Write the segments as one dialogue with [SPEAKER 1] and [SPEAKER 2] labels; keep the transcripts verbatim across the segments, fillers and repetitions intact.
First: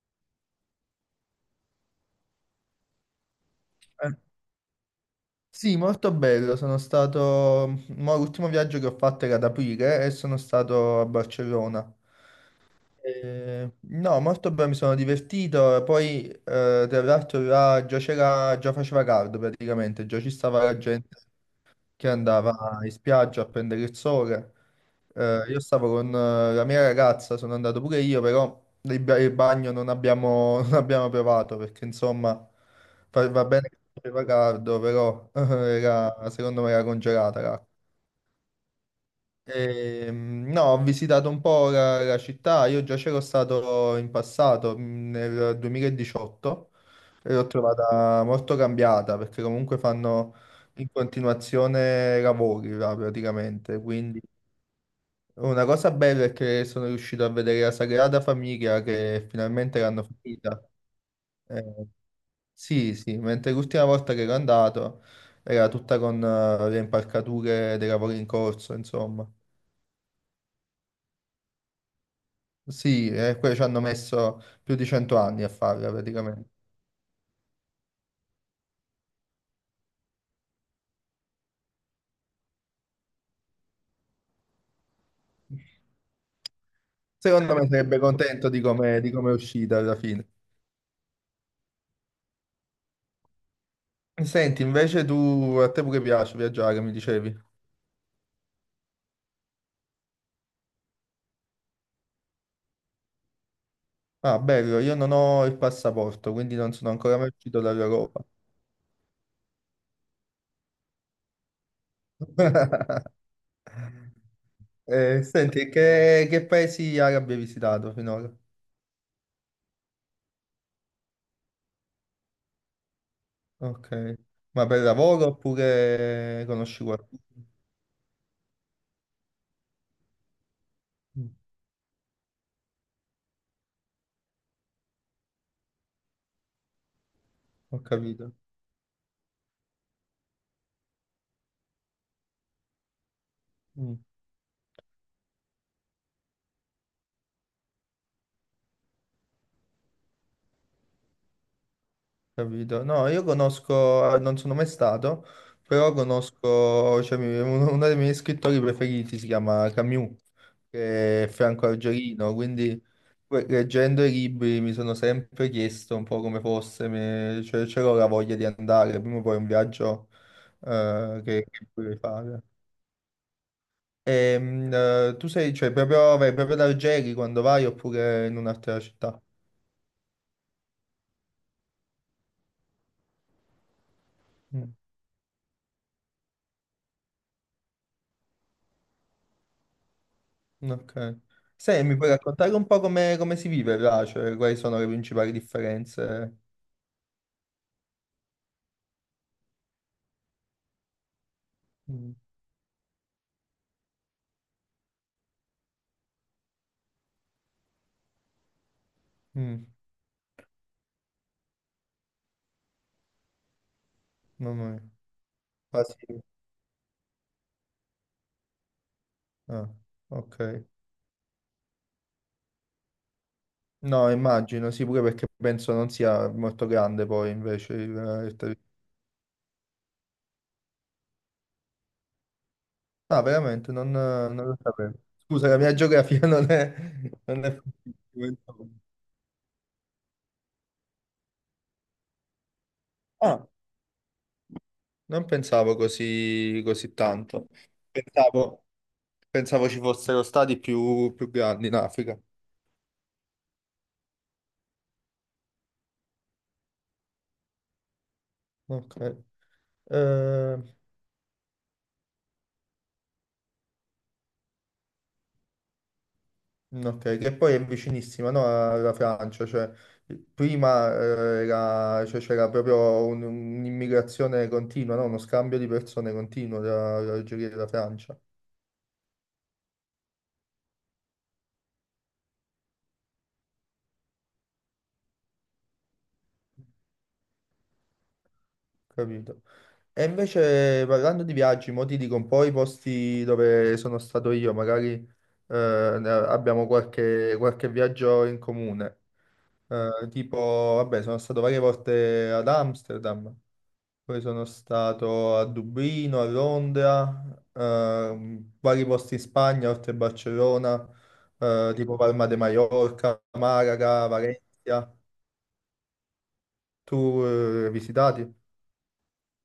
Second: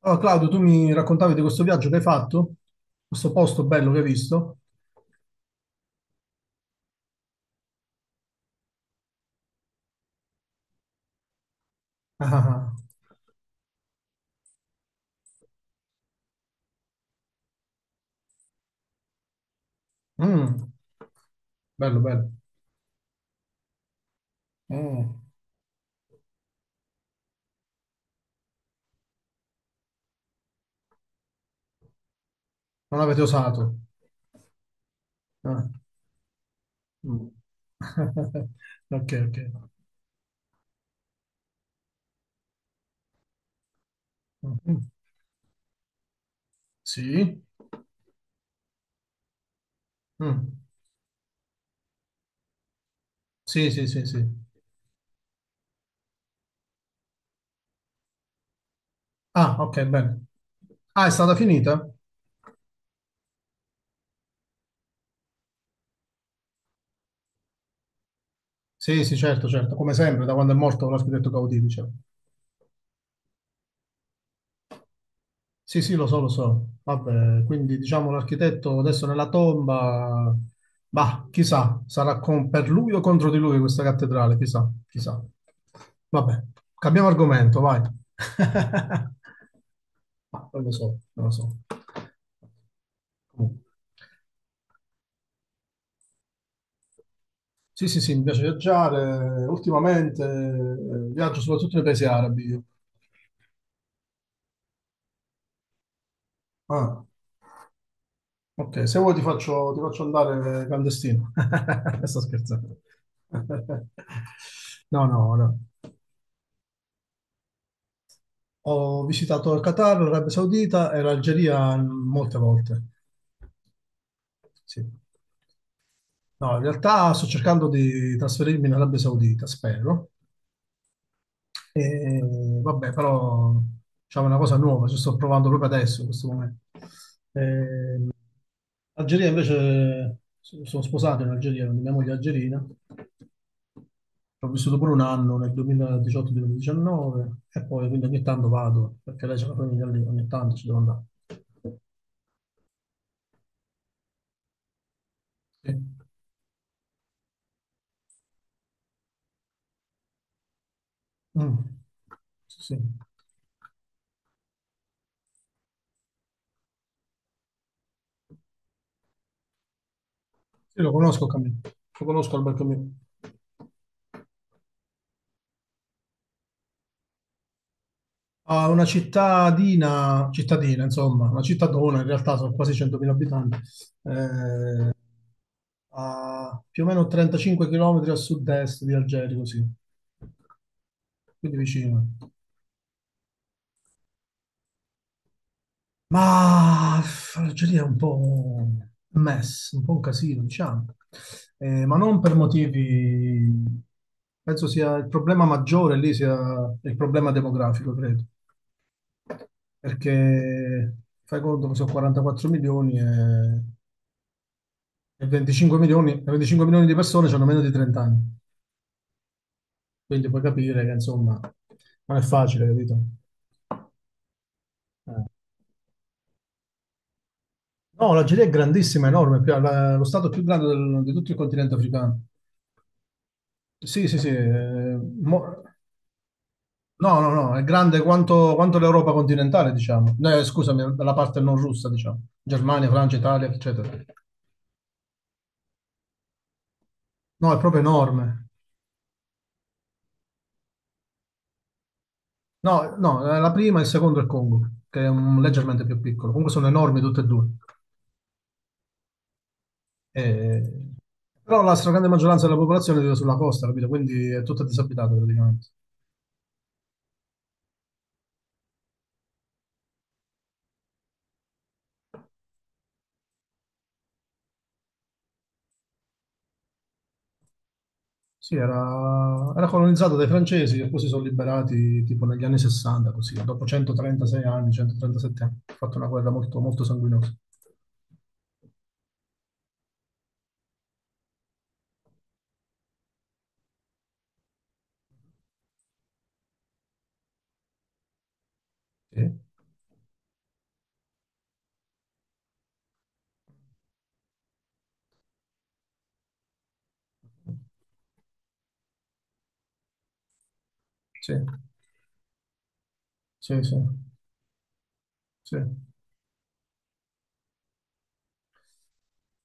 [SPEAKER 1] Allora, Claudio, tu mi raccontavi di questo viaggio che hai fatto, questo posto bello che hai
[SPEAKER 2] Eh,
[SPEAKER 1] visto.
[SPEAKER 2] Sì, molto bello. Sono stato. Mo l'ultimo viaggio che ho fatto era ad aprile e sono stato a Barcellona.
[SPEAKER 1] Ah, ah,
[SPEAKER 2] Eh no, molto bene, mi sono divertito. Poi, eh, tra l'altro, là già c'era, già faceva caldo praticamente, già
[SPEAKER 1] ah.
[SPEAKER 2] ci stava
[SPEAKER 1] Mm,
[SPEAKER 2] la gente
[SPEAKER 1] bello,
[SPEAKER 2] che
[SPEAKER 1] bello.
[SPEAKER 2] andava in spiaggia a prendere il sole.
[SPEAKER 1] Mm,
[SPEAKER 2] Eh, io stavo con eh, la mia ragazza, sono andato pure io, però il, ba- il bagno non abbiamo, non abbiamo provato perché insomma
[SPEAKER 1] non avete
[SPEAKER 2] fa- va bene
[SPEAKER 1] osato.
[SPEAKER 2] che faceva caldo, però
[SPEAKER 1] Ah,
[SPEAKER 2] era, secondo me era
[SPEAKER 1] mm.
[SPEAKER 2] congelata l'acqua.
[SPEAKER 1] Ok, ok.
[SPEAKER 2] Ehm, no, ho visitato un po' la, la città, io già c'ero stato in passato,
[SPEAKER 1] Mm,
[SPEAKER 2] mh, nel duemiladiciotto, e
[SPEAKER 1] sì.
[SPEAKER 2] l'ho trovata molto cambiata perché comunque fanno
[SPEAKER 1] Mm,
[SPEAKER 2] in continuazione lavori là,
[SPEAKER 1] sì,
[SPEAKER 2] praticamente.
[SPEAKER 1] sì, sì,
[SPEAKER 2] Quindi
[SPEAKER 1] sì.
[SPEAKER 2] una cosa bella è che sono riuscito a vedere la Sagrada Famiglia che
[SPEAKER 1] Ah,
[SPEAKER 2] finalmente
[SPEAKER 1] ok,
[SPEAKER 2] l'hanno
[SPEAKER 1] bene.
[SPEAKER 2] finita.
[SPEAKER 1] Ah, è stata
[SPEAKER 2] Eh,
[SPEAKER 1] finita?
[SPEAKER 2] sì, sì, mentre l'ultima volta che ero andato era tutta con eh, le impalcature dei lavori in corso,
[SPEAKER 1] Sì, sì,
[SPEAKER 2] insomma.
[SPEAKER 1] certo, certo. Come sempre, da quando è morto l'architetto Gaudì, diciamo.
[SPEAKER 2] Sì, e poi ci hanno messo più di cento anni a
[SPEAKER 1] Sì,
[SPEAKER 2] farla
[SPEAKER 1] sì, lo so, lo
[SPEAKER 2] praticamente.
[SPEAKER 1] so. Vabbè, quindi diciamo l'architetto adesso nella tomba, bah, chissà, sarà con- per lui o contro di lui questa cattedrale, chissà, chissà. Vabbè, cambiamo
[SPEAKER 2] Secondo
[SPEAKER 1] argomento,
[SPEAKER 2] me
[SPEAKER 1] vai.
[SPEAKER 2] sarebbe contento di come di come è uscita alla fine.
[SPEAKER 1] Ma non lo so, non lo so. Comunque.
[SPEAKER 2] Senti, invece tu, a te pure piace viaggiare, mi dicevi.
[SPEAKER 1] Sì, sì, sì, mi piace viaggiare. Ultimamente eh, viaggio soprattutto nei paesi arabi, io.
[SPEAKER 2] Ah, bello, io non ho il passaporto, quindi non sono
[SPEAKER 1] Ah.
[SPEAKER 2] ancora mai uscito dall'Europa.
[SPEAKER 1] Ok, se vuoi ti faccio, ti faccio andare clandestino. Sto scherzando. No,
[SPEAKER 2] Eh,
[SPEAKER 1] no, no.
[SPEAKER 2] senti, che, che paesi arabi hai visitato finora?
[SPEAKER 1] Ho visitato il Qatar, l'Arabia Saudita e l'Algeria molte volte.
[SPEAKER 2] Ok, ma
[SPEAKER 1] Sì.
[SPEAKER 2] per lavoro oppure
[SPEAKER 1] No, in
[SPEAKER 2] conosci
[SPEAKER 1] realtà
[SPEAKER 2] qualcuno?
[SPEAKER 1] sto cercando di trasferirmi in Arabia Saudita, spero.
[SPEAKER 2] Mm.
[SPEAKER 1] E, vabbè, però diciamo, è una cosa nuova, ci sto provando proprio adesso, in questo momento.
[SPEAKER 2] Ho
[SPEAKER 1] Ehm,
[SPEAKER 2] capito.
[SPEAKER 1] Algeria invece so- sono sposato in Algeria, quindi mia moglie è algerina.
[SPEAKER 2] Mm.
[SPEAKER 1] Ho vissuto pure un anno nel duemiladiciotto-duemiladiciannove e poi quindi ogni tanto vado, perché lei c'è la famiglia lì, ogni tanto ci devo andare.
[SPEAKER 2] Capito? No, io conosco, eh, non sono mai stato,
[SPEAKER 1] Sì,
[SPEAKER 2] però conosco, cioè, mi- uno, uno dei miei scrittori preferiti si chiama Camus, che è
[SPEAKER 1] mm.
[SPEAKER 2] Franco Argerino,
[SPEAKER 1] Sì,
[SPEAKER 2] quindi
[SPEAKER 1] sì.
[SPEAKER 2] que- leggendo i libri mi sono sempre chiesto un po' come fosse, mi- cioè, c'ero la voglia di andare, prima o poi è un viaggio
[SPEAKER 1] Sì, lo
[SPEAKER 2] eh,
[SPEAKER 1] conosco
[SPEAKER 2] che,
[SPEAKER 1] Camillo,
[SPEAKER 2] che vorrei
[SPEAKER 1] lo conosco
[SPEAKER 2] fare.
[SPEAKER 1] Alberto Camillo.
[SPEAKER 2] E, mm, eh, tu sei, cioè, proprio, vai proprio ad Algeri quando vai oppure in
[SPEAKER 1] Ah,
[SPEAKER 2] un'altra
[SPEAKER 1] una
[SPEAKER 2] città?
[SPEAKER 1] cittadina, cittadina, insomma, una cittadona, in realtà sono quasi centomila abitanti,
[SPEAKER 2] Mm.
[SPEAKER 1] eh, a più o meno trentacinque chilometri a sud-est di Algeri, così,
[SPEAKER 2] Ok.
[SPEAKER 1] quindi
[SPEAKER 2] Sai, mi
[SPEAKER 1] vicino.
[SPEAKER 2] puoi raccontare un po' come, come si vive là? Cioè, quali sono le principali differenze?
[SPEAKER 1] Ma l'Algeria è un po' un mess, un po' un casino, diciamo. Eh, ma
[SPEAKER 2] Mm,
[SPEAKER 1] non per motivi. Penso sia il problema maggiore lì sia il problema demografico, credo.
[SPEAKER 2] mm,
[SPEAKER 1] Perché fai conto che sono quarantaquattro milioni e,
[SPEAKER 2] mamma mia.
[SPEAKER 1] e venticinque
[SPEAKER 2] Ah,
[SPEAKER 1] milioni, e
[SPEAKER 2] sì.
[SPEAKER 1] venticinque milioni di persone hanno meno di trenta anni.
[SPEAKER 2] Ah,
[SPEAKER 1] Quindi
[SPEAKER 2] ok.
[SPEAKER 1] puoi capire che, insomma, non è facile, capito?
[SPEAKER 2] No, immagino, sì, pure perché penso non sia molto grande poi invece il,
[SPEAKER 1] No,
[SPEAKER 2] il
[SPEAKER 1] l'Algeria è
[SPEAKER 2] territorio.
[SPEAKER 1] grandissima, enorme, è più- la- lo stato più grande del- di tutto il continente africano.
[SPEAKER 2] Ah, veramente, non,
[SPEAKER 1] Sì, sì, sì.
[SPEAKER 2] non lo sapevo.
[SPEAKER 1] eh,
[SPEAKER 2] Scusa, la
[SPEAKER 1] mo-
[SPEAKER 2] mia geografia non è...
[SPEAKER 1] No, no,
[SPEAKER 2] Non è...
[SPEAKER 1] no, è grande quanto,
[SPEAKER 2] fondamentale.
[SPEAKER 1] quanto l'Europa continentale, diciamo. No, Eh, scusami, la parte non russa, diciamo. Germania, Francia,
[SPEAKER 2] Ah,
[SPEAKER 1] Italia, eccetera.
[SPEAKER 2] non pensavo così, così tanto.
[SPEAKER 1] No, è proprio enorme.
[SPEAKER 2] Pensavo, pensavo ci fossero stati più, più grandi in Africa.
[SPEAKER 1] No, no, eh, la prima e il secondo è il Congo, che è un- leggermente più piccolo. Comunque sono enormi tutte e due.
[SPEAKER 2] Ok. Eh,
[SPEAKER 1] Eh, Però la stragrande maggioranza della popolazione vive sulla costa, capito? Quindi è tutta disabitata praticamente.
[SPEAKER 2] mm, ok, che poi è vicinissima, no, alla Francia, cioè prima eh, era- cioè, c'era proprio un- un'immigrazione continua, no? Uno scambio di persone continuo tra l'Algeria e la Francia,
[SPEAKER 1] Sì, era, era colonizzato dai francesi che poi si sono liberati tipo negli anni sessanta, così, dopo centotrentasei anni, centotrentasette anni. Ha fatto una guerra molto, molto sanguinosa.
[SPEAKER 2] capito? E invece parlando di viaggi, mo ti dico un po' i posti dove sono stato io, magari eh, ne- abbiamo qualche, qualche viaggio in comune.
[SPEAKER 1] Sì,
[SPEAKER 2] Eh, tipo, vabbè, sono stato varie volte ad Amsterdam, poi sono stato a Dublino, a Londra, ehm, vari posti in Spagna, oltre a Barcellona,
[SPEAKER 1] sì,
[SPEAKER 2] eh, tipo Palma de Mallorca,
[SPEAKER 1] sì, sì,
[SPEAKER 2] Malaga, Valencia.
[SPEAKER 1] sì.
[SPEAKER 2] Tu eh, hai visitati?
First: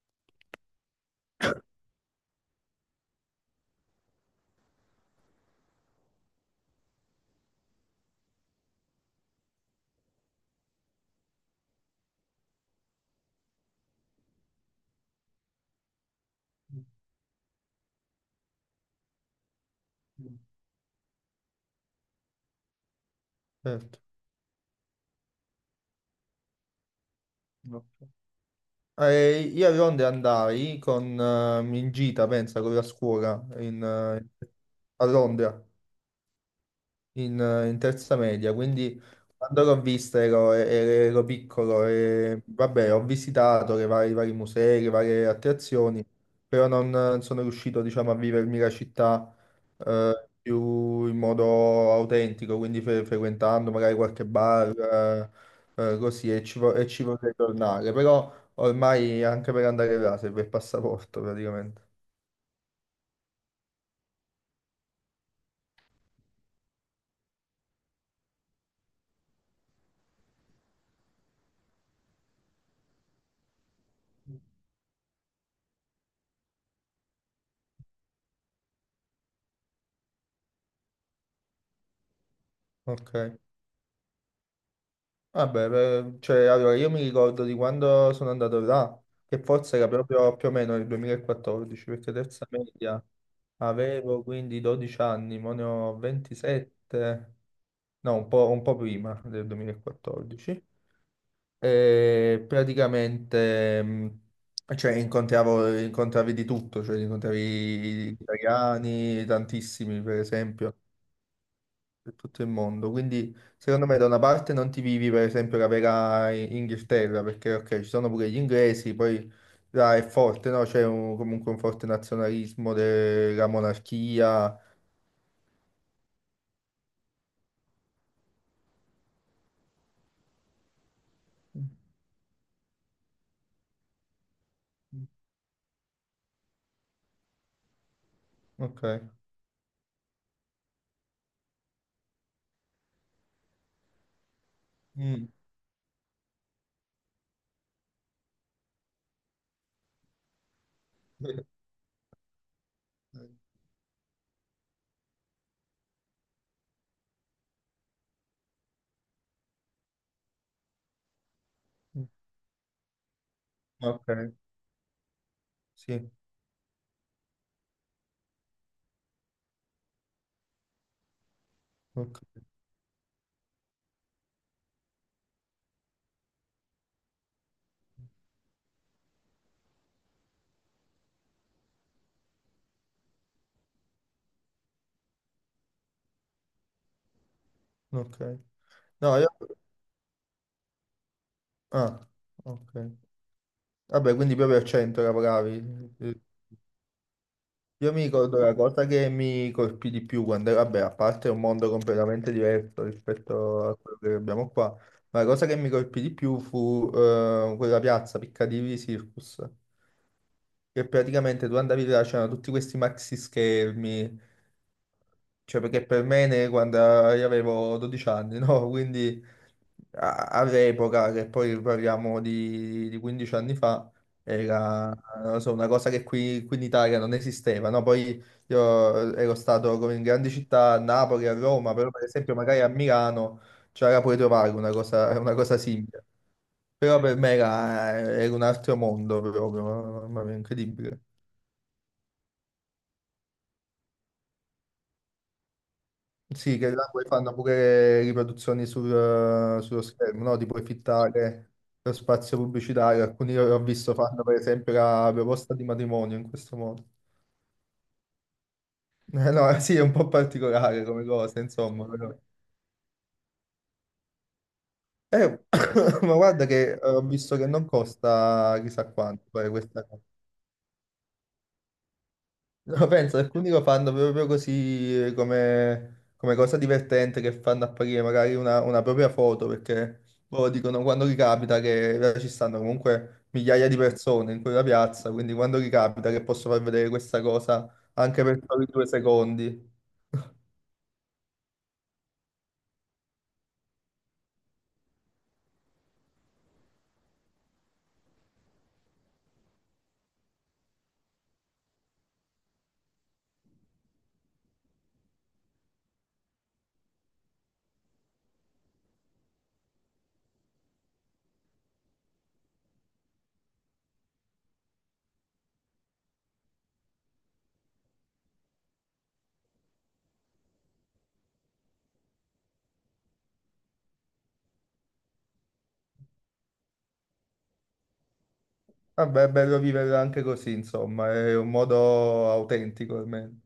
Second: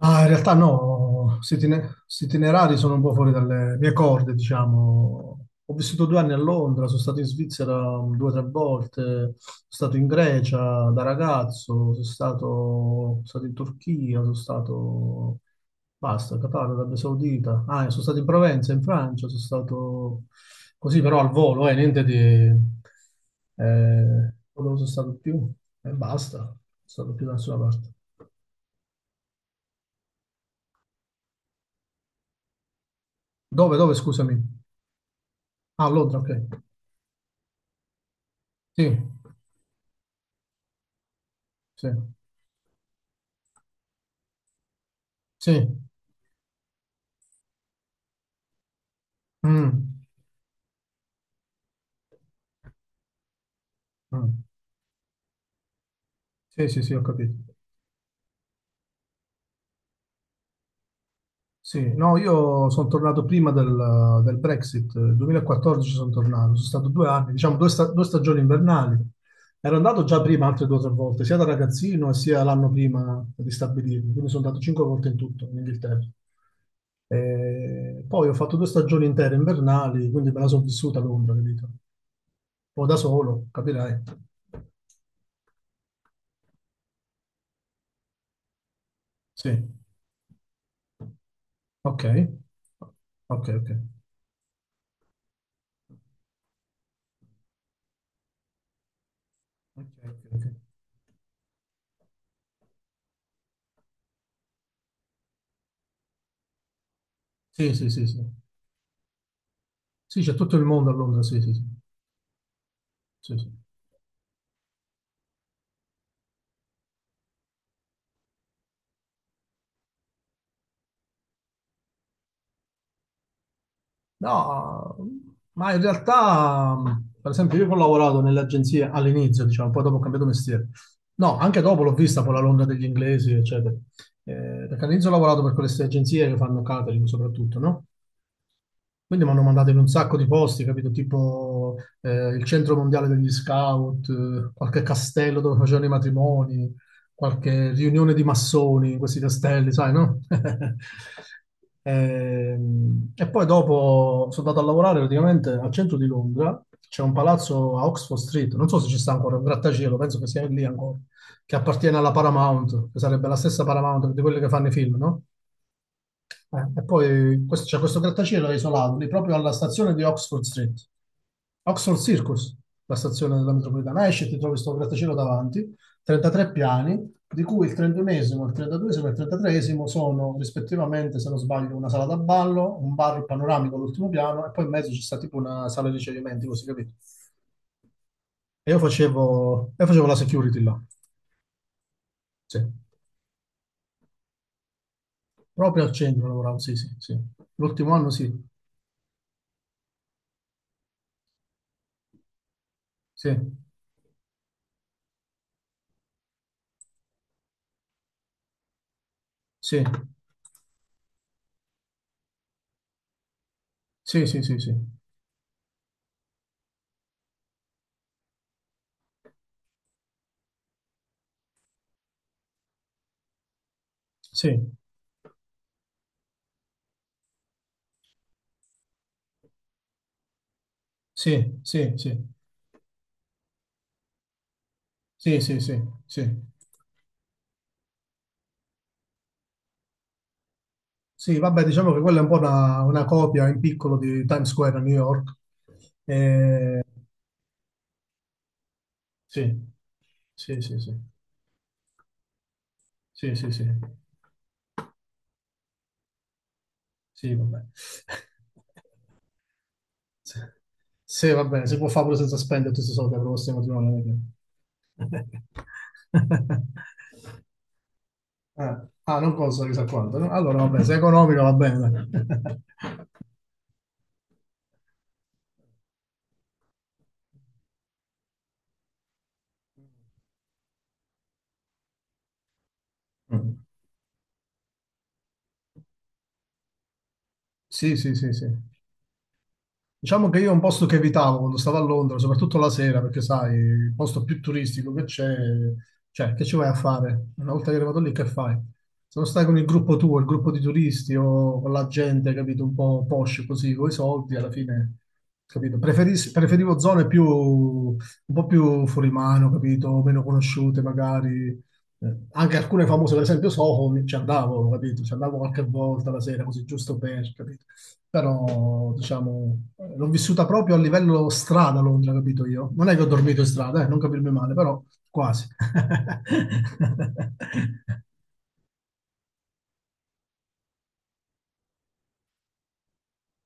[SPEAKER 1] Ah, in realtà no, questi itine- questi itinerari sono un po' fuori dalle mie corde, diciamo. Ho vissuto due anni a Londra, sono stato in Svizzera um, due o tre volte, sono stato in Grecia da ragazzo, sono stato, sono stato in Turchia, sono stato, basta, Qatar, Arabia Saudita, ah, e sono stato in Provenza, in Francia, sono stato così però al volo, eh, niente di.
[SPEAKER 2] Certo.
[SPEAKER 1] Eh, dove sono stato più? E basta, non sono stato più da nessuna
[SPEAKER 2] No.
[SPEAKER 1] parte.
[SPEAKER 2] Eh, io a Londra andai con, eh, in gita, pensa, con la scuola
[SPEAKER 1] Dove,
[SPEAKER 2] in,
[SPEAKER 1] dove, scusami?
[SPEAKER 2] eh, a Londra.
[SPEAKER 1] Ah, a Londra, ok.
[SPEAKER 2] in, In terza media,
[SPEAKER 1] Sì,
[SPEAKER 2] quindi quando l'ho vista ero, ero- ero piccolo
[SPEAKER 1] sì,
[SPEAKER 2] e vabbè, ho visitato le varie- i vari musei, le varie
[SPEAKER 1] sì.
[SPEAKER 2] attrazioni, però non non sono riuscito, diciamo, a vivermi la città
[SPEAKER 1] Mm,
[SPEAKER 2] eh, più in modo autentico, quindi fre- frequentando magari qualche
[SPEAKER 1] mm.
[SPEAKER 2] bar, eh, eh, così, e ci,
[SPEAKER 1] Sì,
[SPEAKER 2] vo-
[SPEAKER 1] sì,
[SPEAKER 2] e
[SPEAKER 1] sì, ho
[SPEAKER 2] ci
[SPEAKER 1] capito.
[SPEAKER 2] vorrei tornare, però ormai anche per andare là serve il passaporto praticamente.
[SPEAKER 1] Sì, no, io sono tornato prima del, del Brexit, nel duemilaquattordici sono tornato, sono stato due anni, diciamo due, sta- due stagioni invernali. Ero andato già prima altre due o tre volte, sia da ragazzino sia l'anno prima di stabilirmi, quindi sono andato cinque volte in tutto in Inghilterra. E poi ho fatto due stagioni intere invernali, quindi me la sono vissuta a Londra, capito? O da solo,
[SPEAKER 2] Ok.
[SPEAKER 1] capirai.
[SPEAKER 2] Vabbè, per- cioè, allora io mi ricordo di quando sono andato là, che
[SPEAKER 1] Sì.
[SPEAKER 2] forse era proprio più o meno il duemilaquattordici,
[SPEAKER 1] Ok,
[SPEAKER 2] perché terza media
[SPEAKER 1] ok, ok.
[SPEAKER 2] avevo quindi dodici anni, mo ne ho ventisette, no, un po', un po' prima del
[SPEAKER 1] Ok, ok, ok.
[SPEAKER 2] duemilaquattordici. E praticamente, mh, cioè, incontravo, incontravi di tutto, cioè,
[SPEAKER 1] Sì, sì, sì,
[SPEAKER 2] incontravi
[SPEAKER 1] sì.
[SPEAKER 2] italiani, tantissimi, per
[SPEAKER 1] Sì, c'è tutto il
[SPEAKER 2] esempio
[SPEAKER 1] mondo a Londra, sì, sì, sì.
[SPEAKER 2] per tutto il mondo. Quindi,
[SPEAKER 1] Sì, sì.
[SPEAKER 2] secondo me, da una parte non ti vivi, per esempio, la vera I- Inghilterra, perché ok, ci sono pure gli inglesi, poi là è forte, no? C'è un- comunque un forte nazionalismo della monarchia.
[SPEAKER 1] No, ma in realtà, mh, per esempio, io che ho lavorato nelle agenzie all'inizio, diciamo, poi dopo ho cambiato mestiere. No, anche dopo l'ho vista poi la Londra degli inglesi, eccetera. Eh, perché all'inizio ho lavorato per queste agenzie che fanno catering soprattutto, no?
[SPEAKER 2] Ok.
[SPEAKER 1] Quindi mi hanno mandato in un sacco di posti, capito? Tipo eh, il centro mondiale degli scout, eh, qualche
[SPEAKER 2] Mm.
[SPEAKER 1] castello dove facevano i matrimoni, qualche riunione di massoni in questi castelli, sai, no?
[SPEAKER 2] Mm.
[SPEAKER 1] Ehm, E, poi dopo sono andato a lavorare praticamente al centro di Londra, c'è un palazzo a Oxford Street, non so se ci sta ancora, un grattacielo, penso che sia lì ancora, che appartiene alla Paramount, che sarebbe la stessa
[SPEAKER 2] Ok,
[SPEAKER 1] Paramount di quelle che fanno i film, no?
[SPEAKER 2] sì,
[SPEAKER 1] Eh, e poi questo, c'è questo grattacielo isolato lì proprio alla stazione di Oxford Street, Oxford
[SPEAKER 2] ok,
[SPEAKER 1] Circus, la stazione della metropolitana. Esci e ti trovi questo grattacielo davanti, trentatré piani, di cui il trentunesimo, il trentaduesimo e il trentatreesimo sono rispettivamente, se non sbaglio, una sala da ballo, un bar panoramico all'ultimo piano e poi in mezzo c'è sta tipo una sala di ricevimenti, così capito?
[SPEAKER 2] ok.
[SPEAKER 1] E io
[SPEAKER 2] No, io...
[SPEAKER 1] facevo, io facevo la security là,
[SPEAKER 2] Ah,
[SPEAKER 1] sì,
[SPEAKER 2] ok. Vabbè, quindi proprio al centro
[SPEAKER 1] proprio al
[SPEAKER 2] lavoravi. Eh,
[SPEAKER 1] centro lavoravo, sì, sì, sì. L'ultimo
[SPEAKER 2] io mi
[SPEAKER 1] anno sì,
[SPEAKER 2] ricordo la cosa che mi colpì di più quando, vabbè, a parte è un mondo completamente diverso
[SPEAKER 1] sì,
[SPEAKER 2] rispetto a quello che abbiamo qua, ma la cosa che mi colpì di più fu eh, quella piazza Piccadilly Circus,
[SPEAKER 1] sì,
[SPEAKER 2] che praticamente tu andavi là, c'erano tutti questi maxi schermi,
[SPEAKER 1] sì, sì, sì, sì.
[SPEAKER 2] cioè, perché per me ne- quando io avevo dodici anni, no? Quindi a- all'epoca, che poi parliamo di, di quindici anni fa,
[SPEAKER 1] Sì,
[SPEAKER 2] era, non so, una cosa che qui, qui in Italia non esisteva, no? Poi io ero stato come in grandi città, a Napoli, a
[SPEAKER 1] sì,
[SPEAKER 2] Roma, però
[SPEAKER 1] sì,
[SPEAKER 2] per
[SPEAKER 1] sì,
[SPEAKER 2] esempio magari a Milano c'era pure trovare una cosa, una
[SPEAKER 1] sì,
[SPEAKER 2] cosa
[SPEAKER 1] sì, sì,
[SPEAKER 2] simile.
[SPEAKER 1] sì.
[SPEAKER 2] Però per me era, era un altro mondo proprio, mamma mia, incredibile.
[SPEAKER 1] Sì, vabbè, diciamo che quella è un po' una, una copia in piccolo di Times Square a New York.
[SPEAKER 2] Sì, che
[SPEAKER 1] Eh,
[SPEAKER 2] là poi fanno pure riproduzioni
[SPEAKER 1] sì,
[SPEAKER 2] sul- sullo schermo, no?
[SPEAKER 1] sì,
[SPEAKER 2] Tipo
[SPEAKER 1] sì, sì,
[SPEAKER 2] fittare lo spazio pubblicitario. Alcuni
[SPEAKER 1] sì,
[SPEAKER 2] che
[SPEAKER 1] sì,
[SPEAKER 2] ho
[SPEAKER 1] sì,
[SPEAKER 2] visto fanno per esempio la proposta di matrimonio in questo modo.
[SPEAKER 1] sì, vabbè.
[SPEAKER 2] Eh no, sì, è un po'
[SPEAKER 1] Sì,
[SPEAKER 2] particolare come
[SPEAKER 1] sì,
[SPEAKER 2] cosa,
[SPEAKER 1] va bene, si
[SPEAKER 2] insomma.
[SPEAKER 1] può fare
[SPEAKER 2] Però.
[SPEAKER 1] pure senza spendere tutti i soldi per questo matrimonio. Non è
[SPEAKER 2] Eh,
[SPEAKER 1] che-
[SPEAKER 2] ma guarda che ho visto che non costa
[SPEAKER 1] Ah,
[SPEAKER 2] chissà
[SPEAKER 1] ah,
[SPEAKER 2] quanto
[SPEAKER 1] non
[SPEAKER 2] fare
[SPEAKER 1] costa
[SPEAKER 2] questa.
[SPEAKER 1] chissà quanto, no? Allora, vabbè, se è economico va bene. Dai.
[SPEAKER 2] No, penso, alcuni lo fanno proprio così eh, come, come cosa divertente, che fanno apparire magari una, una propria foto, perché loro dicono quando ricapita che là ci stanno comunque
[SPEAKER 1] Mm.
[SPEAKER 2] migliaia di persone in quella piazza, quindi quando ricapita che posso far vedere questa cosa
[SPEAKER 1] Sì, sì,
[SPEAKER 2] anche
[SPEAKER 1] sì,
[SPEAKER 2] per
[SPEAKER 1] sì.
[SPEAKER 2] soli due secondi.
[SPEAKER 1] Diciamo che io è un posto che evitavo quando stavo a Londra, soprattutto la sera, perché sai, il posto più turistico che c'è, cioè, che ci vai a fare? Una volta che eri arrivato lì, che fai? Se non stai con il gruppo tuo, il gruppo di turisti o con la gente, capito, un po' posh così, con i soldi, alla fine, capito? Preferis- preferivo zone più, un po' più fuori mano, capito? Meno conosciute magari. Eh, anche alcune famose, per esempio Soho, mi- ci andavo, capito? Ci andavo qualche volta la sera, così giusto per, capito? Però diciamo l'ho vissuta proprio a livello strada a Londra, capito io? Non è che ho dormito in strada, eh, non capirmi male, però quasi.
[SPEAKER 2] Vabbè, è bello viverla anche così, insomma, è un modo autentico almeno.